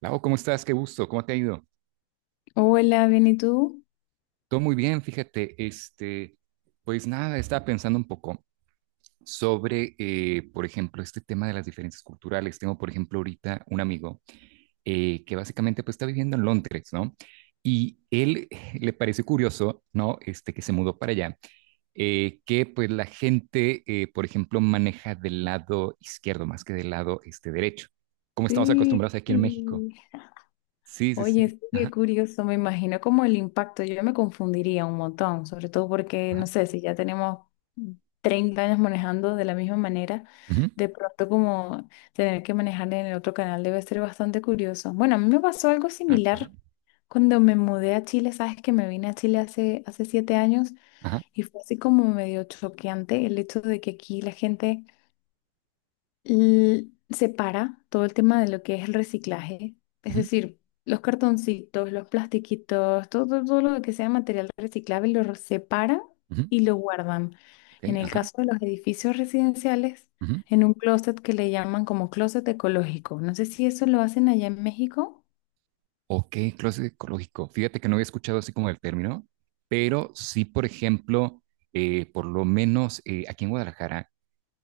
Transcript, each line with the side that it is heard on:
right: Lau, ¿cómo estás? Qué gusto, ¿cómo te ha ido?
left: Hola, ¿bien y tú?
right: Todo muy bien, fíjate, pues nada, estaba pensando un poco sobre, por ejemplo, este tema de las diferencias culturales. Tengo, por ejemplo, ahorita un amigo que básicamente pues está viviendo en Londres, ¿no? Y él le pareció curioso, ¿no? Que se mudó para allá, que pues la gente, por ejemplo, maneja del lado izquierdo más que del lado derecho, como estamos
left: Sí.
right: acostumbrados aquí en México. Sí, sí,
left: Oye,
right: sí.
left: sí, qué
right: Ajá,
left: curioso, me imagino como el impacto, yo me confundiría un montón, sobre todo porque,
right: ajá.
left: no sé, si ya tenemos 30 años manejando de la misma manera,
right: Ujú,
left: de pronto como tener que manejar en el otro canal debe ser bastante curioso. Bueno, a mí me pasó algo
right: claro, ajá,
left: similar cuando me mudé a Chile, sabes que me vine a Chile hace 7 años
right: ajá.
left: y fue así como medio choqueante el hecho de que aquí la gente... separa todo el tema de lo que es el reciclaje, es
right: Ujú,
left: decir, los cartoncitos, los plastiquitos, todo lo que sea material reciclable lo separa
right: ujú,
left: y lo guardan.
right: ok,
left: En el
right: ajá.
left: caso de los edificios residenciales,
right: Ujú.
left: en un closet que le llaman como closet ecológico. No sé si eso lo hacen allá en México.
right: Ok, closet ecológico. Fíjate que no había escuchado así como el término, pero sí, por ejemplo, por lo menos aquí en Guadalajara,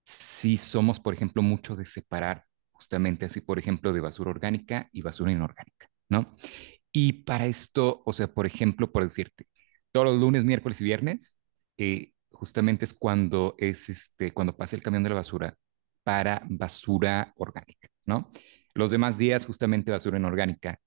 right: sí somos, por ejemplo, mucho de separar justamente así, por ejemplo, de basura orgánica y basura inorgánica, ¿no? Y para esto, o sea, por ejemplo, por decirte, todos los lunes, miércoles y viernes, justamente es cuando es cuando pasa el camión de la basura para basura orgánica, ¿no? Los demás días, justamente basura inorgánica.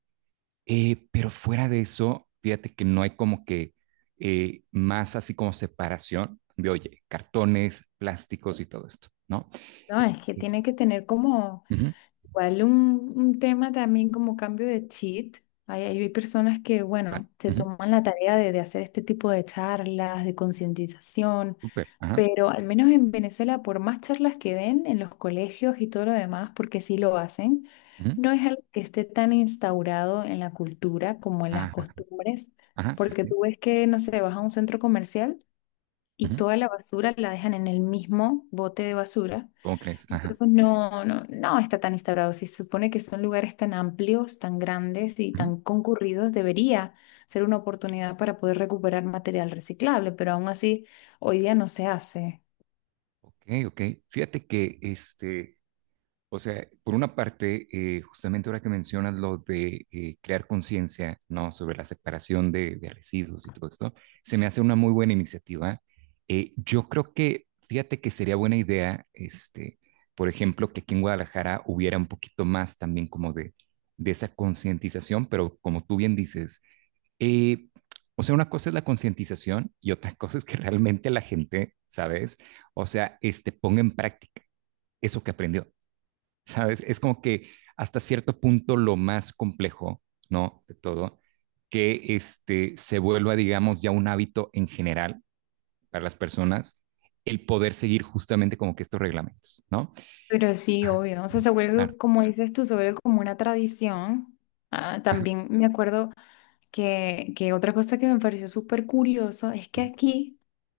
right: Pero fuera de eso, fíjate que no hay como que más así como separación de, oye, cartones, plásticos y todo esto, ¿no?
left: No, es que
right: Este,
left: tiene que tener como
right: Ujú,
left: igual un tema también como cambio de cheat. Hay personas que,
right: claro,
left: bueno, se
right: ujú,
left: toman la tarea de hacer este tipo de charlas, de concientización,
right: súper, ajá,
left: pero al menos en Venezuela, por más charlas que den en los colegios y todo lo demás, porque sí lo hacen,
right: ujú,
left: no es algo que esté tan instaurado en la cultura como en las
right: ajá,
left: costumbres,
right: ajá, sí,
left: porque
right: sí,
left: tú ves que, no sé, vas a un centro comercial y
right: ujú,
left: toda la basura la dejan en el mismo bote de basura,
right: ¿cómo crees? Ajá.
left: entonces no está tan instaurado. Si se supone que son lugares tan amplios, tan grandes y
right: Ujú.
left: tan concurridos, debería ser una oportunidad para poder recuperar material reciclable, pero aún así hoy día no se hace.
right: Ok, ok. Fíjate que, o sea, por una parte, justamente ahora que mencionas lo de crear conciencia, ¿no? Sobre la separación de residuos y todo esto, se me hace una muy buena iniciativa. Yo creo que, fíjate que sería buena idea, por ejemplo, que aquí en Guadalajara hubiera un poquito más también como de esa concientización, pero como tú bien dices. Eh, o sea, una cosa es la concientización y otra cosa es que realmente la gente, ¿sabes? O sea, ponga en práctica eso que aprendió, ¿sabes? Es como que hasta cierto punto lo más complejo, ¿no? De todo, que se vuelva, digamos, ya un hábito en general para las personas el poder seguir justamente como que estos reglamentos, ¿no?
left: Pero sí,
right: Ajá,
left: obvio. O sea, se
right: claro.
left: vuelve, como dices tú, se vuelve como una tradición. Ah, también me acuerdo que otra cosa que me pareció súper curioso es que
right: Ujú,
left: aquí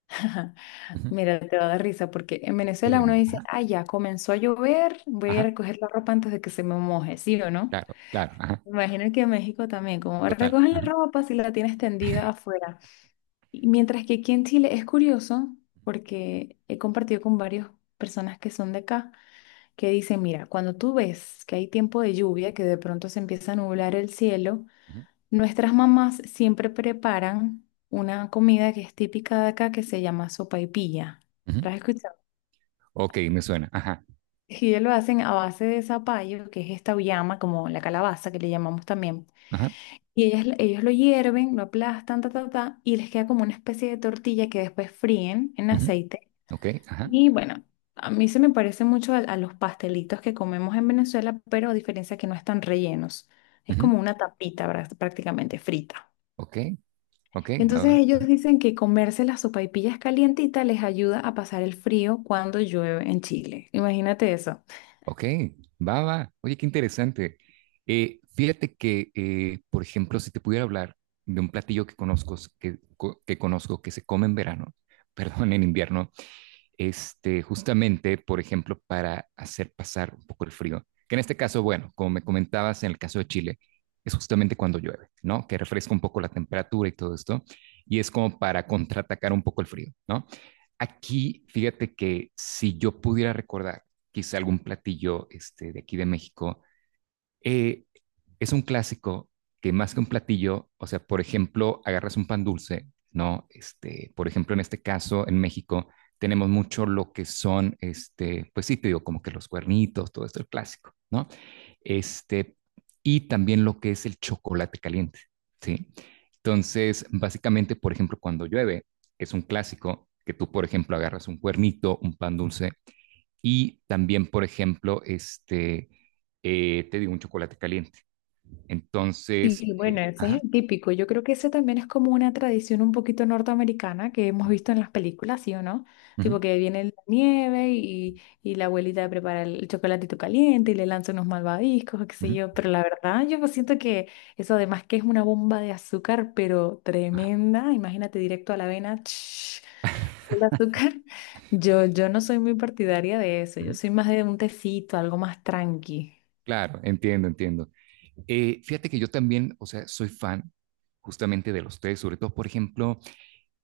right: ujú.
left: mira, te va a dar risa porque en Venezuela
right: Dime,
left: uno
right: dime.
left: dice, ah, ya comenzó a llover, voy a
right: Ajá,
left: recoger la ropa antes de que se me moje, ¿sí o no?
right: claro, claro, ajá,
left: Imagino que en México también, como
right: total.
left: recogen la
right: Ajá,
left: ropa si la tienes tendida afuera. Y mientras que aquí en Chile es curioso porque he compartido con varias personas que son de acá que dicen, mira, cuando tú ves que hay tiempo de lluvia, que de pronto se empieza a nublar el cielo,
right: ujú,
left: nuestras mamás siempre preparan una comida que es típica de acá que se llama sopaipilla.
right: ujú.
left: ¿La has escuchado?
right: Ok, me suena. Ajá.
left: Ellos lo hacen a base de zapallo, que es esta uyama, como la calabaza que le llamamos también.
right: Ajá,
left: Y ellos lo hierven, lo aplastan, ta, ta, ta, y les queda como una especie de tortilla que después fríen en
right: ujú,
left: aceite.
right: ok, ajá,
left: Y bueno, a mí se me parece mucho a los pastelitos que comemos en Venezuela, pero a diferencia que no están rellenos. Es
right: ujú,
left: como una tapita prácticamente frita.
right: ok, ok, va,
left: Entonces ellos
right: va,
left: dicen que comerse las sopaipillas calientitas les ayuda a pasar el frío cuando llueve en Chile. Imagínate eso.
right: ok, va, va. Oye, qué interesante. Fíjate que, por ejemplo, si te pudiera hablar de un platillo que conozco, que conozco, que se come en verano, perdón, en invierno, justamente, por ejemplo, para hacer pasar un poco el frío. Que en este caso, bueno, como me comentabas en el caso de Chile, es justamente cuando llueve, ¿no? Que refresca un poco la temperatura y todo esto. Y es como para contraatacar un poco el frío, ¿no? Aquí, fíjate que si yo pudiera recordar quizá algún platillo de aquí de México, eh, es un clásico que más que un platillo, o sea, por ejemplo, agarras un pan dulce, ¿no? Por ejemplo, en este caso, en México, tenemos mucho lo que son, pues sí, te digo, como que los cuernitos, todo esto, el clásico, ¿no? Este, y también lo que es el chocolate caliente, ¿sí? Entonces, básicamente, por ejemplo, cuando llueve, es un clásico que tú, por ejemplo, agarras un cuernito, un pan dulce y también, por ejemplo, te digo un chocolate caliente. Entonces,
left: Sí, bueno, ese
right: ajá,
left: es el típico. Yo creo que ese también es como una tradición un poquito norteamericana que hemos visto en las películas, ¿sí o no?
right: ujú,
left: Tipo que viene la nieve y la abuelita prepara el chocolatito caliente y le lanza unos malvaviscos, o qué sé
right: ujú,
left: yo. Pero la verdad, yo pues siento que eso además que es una bomba de azúcar, pero
right: ajá,
left: tremenda. Imagínate directo a la avena, ch, full azúcar. Yo no soy muy partidaria de eso. Yo
right: ujú.
left: soy más de un tecito, algo más tranqui.
right: Claro, entiendo, entiendo. Fíjate que yo también, o sea, soy fan justamente de los tés, sobre todo, por ejemplo,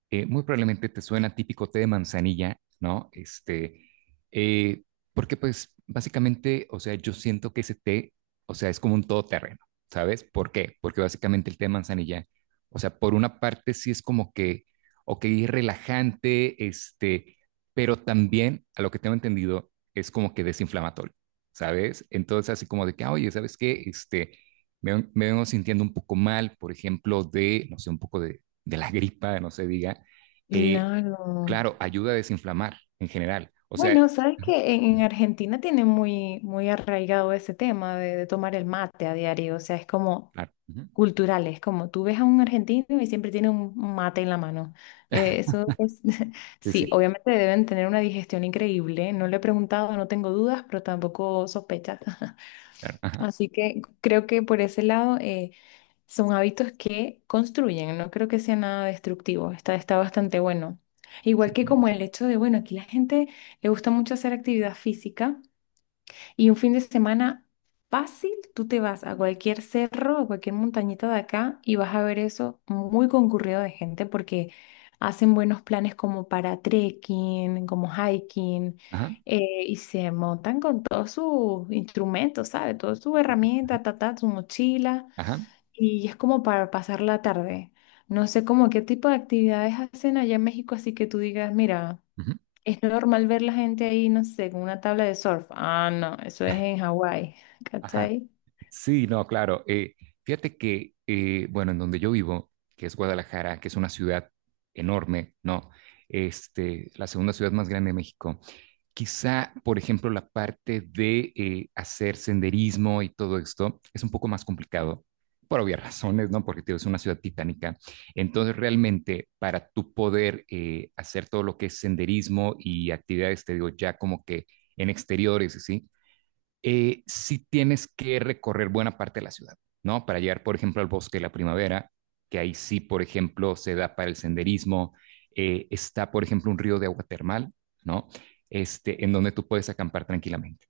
right: muy probablemente te suena típico té de manzanilla, ¿no? Eh, Porque pues básicamente, o sea, yo siento que ese té, o sea, es como un todoterreno, ¿sabes? ¿Por qué? Porque básicamente el té de manzanilla, o sea, por una parte sí es como que, ok, es relajante, pero también, a lo que tengo entendido, es como que desinflamatorio, ¿sabes? Entonces, así como de que, ah, oye, ¿sabes qué? Me vengo sintiendo un poco mal, por ejemplo, de, no sé, un poco de la gripa, no se diga, eh,
left: Claro.
right: claro, ayuda a desinflamar en general. O sea,
left: Bueno, sabes
right: ajá,
left: que en Argentina tiene muy, muy arraigado ese tema de tomar el mate a diario, o sea, es como
right: claro. Ujú,
left: cultural, es como tú ves a un argentino y siempre tiene un mate en la mano. Eso es,
right: sí,
left: sí,
right: sí.
left: obviamente deben tener una digestión increíble, no le he preguntado, no tengo dudas, pero tampoco sospechas.
right: Claro, ajá,
left: Así que creo que por ese lado, son hábitos que construyen, no creo que sea nada destructivo, está bastante bueno. Igual que como el hecho de, bueno, aquí la gente le gusta mucho hacer actividad física y un fin de semana fácil, tú te vas a cualquier cerro, a cualquier montañita de acá y vas a ver eso muy concurrido de gente porque hacen buenos planes como para trekking, como hiking,
right: ajá,
left: y se montan con todos sus instrumentos, ¿sabes? Todas sus herramientas, ta, ta, su mochila.
right: ajá,
left: Y es como para pasar la tarde. No sé cómo qué tipo de actividades hacen allá en México, así que tú digas, mira,
right: ujú,
left: es normal ver la gente ahí, no sé, con una tabla de surf. Ah, no, eso es en Hawái,
right: ajá.
left: ¿cachai?
right: Sí, no, claro. Fíjate que, bueno, en donde yo vivo, que es Guadalajara, que es una ciudad enorme, ¿no? La segunda ciudad más grande de México. Quizá, por ejemplo, la parte de hacer senderismo y todo esto es un poco más complicado por obvias razones, ¿no? Porque tío, es una ciudad titánica. Entonces, realmente, para tú poder hacer todo lo que es senderismo y actividades, te digo, ya como que en exteriores, ¿sí? Sí tienes que recorrer buena parte de la ciudad, ¿no? Para llegar, por ejemplo, al Bosque de la Primavera, que ahí sí, por ejemplo, se da para el senderismo. Está, por ejemplo, un río de agua termal, ¿no? En donde tú puedes acampar tranquilamente.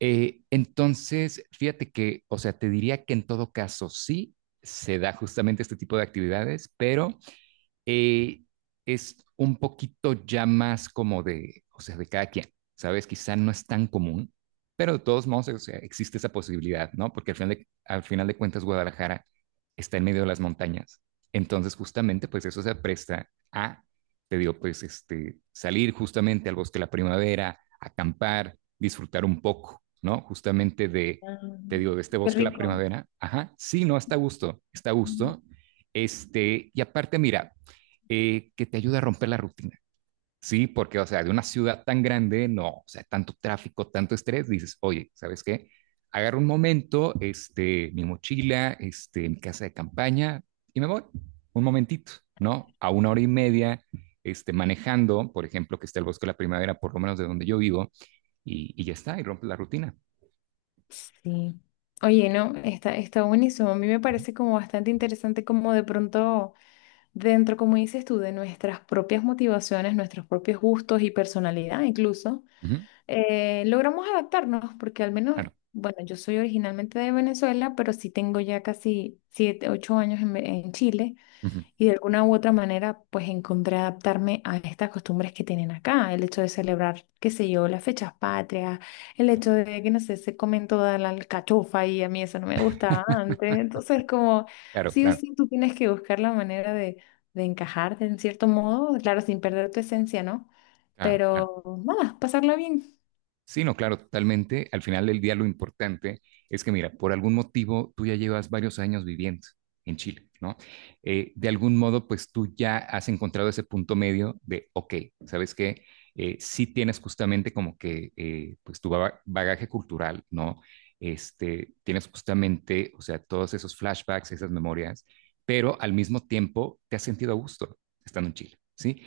right: Entonces, fíjate que, o sea, te diría que en todo caso sí se da justamente este tipo de actividades, pero eh, es un poquito ya más como de, o sea, de cada quien, ¿sabes? Quizá no es tan común, pero de todos modos, o sea, existe esa posibilidad, ¿no? Porque al final de cuentas, Guadalajara está en medio de las montañas. Entonces, justamente, pues eso se presta a, te digo, pues salir justamente al Bosque de la Primavera, acampar, disfrutar un poco, ¿no? Justamente de,
left: Ah,
right: te digo, de este
left: qué
right: Bosque de la
left: rico.
right: Primavera. Ajá, sí, no, está a gusto, está a
left: Mm.
right: gusto. Y aparte, mira, que te ayuda a romper la rutina. Sí, porque, o sea, de una ciudad tan grande, no, o sea, tanto tráfico, tanto estrés, dices, oye, ¿sabes qué? Agarro un momento, mi mochila, mi casa de campaña y me voy un momentito, ¿no? A una hora y media, manejando, por ejemplo, que está el Bosque de la Primavera, por lo menos de donde yo vivo, y ya está, y rompe la rutina.
left: Sí. Oye, no, está, está buenísimo. A mí me parece como bastante interesante como de pronto dentro, como dices tú, de nuestras propias motivaciones, nuestros propios gustos y personalidad incluso.
right: Ujú,
left: Eh, logramos adaptarnos porque al menos,
right: claro,
left: bueno, yo soy originalmente de Venezuela, pero sí tengo ya casi 7, 8 años en, en Chile
right: ujú,
left: y de alguna u otra manera pues encontré adaptarme a estas costumbres que tienen acá, el hecho de celebrar, qué sé yo, las fechas patrias, el hecho de que no sé, se comen toda la alcachofa y a mí eso no me gustaba antes, entonces como
right: claro,
left: sí o
right: claro,
left: sí tú tienes que buscar la manera de encajarte en cierto modo, claro, sin perder tu esencia, ¿no?
right: claro, claro.
left: Pero nada, pasarla bien.
right: Sí, no, claro, totalmente. Al final del día lo importante es que, mira, por algún motivo tú ya llevas varios años viviendo en Chile, ¿no? De algún modo, pues tú ya has encontrado ese punto medio de, ok, ¿sabes qué? Sí tienes justamente como que, pues tu bagaje cultural, ¿no? Tienes justamente, o sea, todos esos flashbacks, esas memorias, pero al mismo tiempo te has sentido a gusto estando en Chile, ¿sí?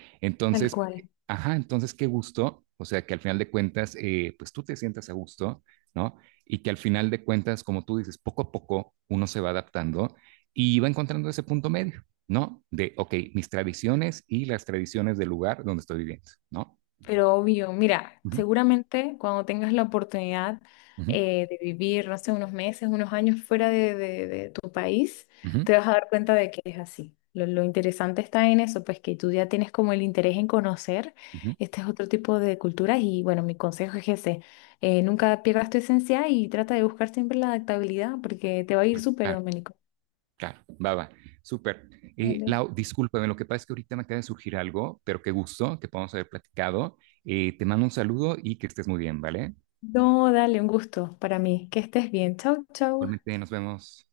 left: Tal
right: Entonces,
left: cual,
right: ajá, entonces qué gusto, o sea, que al final de cuentas, pues tú te sientas a gusto, ¿no? Y que al final de cuentas, como tú dices, poco a poco uno se va adaptando y va encontrando ese punto medio, ¿no? De, ok, mis tradiciones y las tradiciones del lugar donde estoy viviendo, ¿no?
left: pero obvio, mira,
right: Ujú,
left: seguramente cuando tengas la oportunidad
right: ujú,
left: de vivir, no sé, unos meses, unos años fuera de tu país,
right: ujú,
left: te vas a dar cuenta de que es así. Lo interesante está en eso, pues que tú ya tienes como el interés en conocer
right: ujú.
left: este es otro tipo de culturas y bueno, mi consejo es ese, nunca pierdas tu esencia y trata de buscar siempre la adaptabilidad porque te va a ir súper,
right: Claro,
left: Domenico.
right: claro, va, va, súper.
left: Vale.
right: Lau, discúlpame, lo que pasa es que ahorita me acaba de surgir algo, pero qué gusto que podamos haber platicado. Te mando un saludo y que estés muy bien, ¿vale?
left: No, dale, un gusto para mí. Que estés bien. Chau, chau.
right: Igualmente, nos vemos.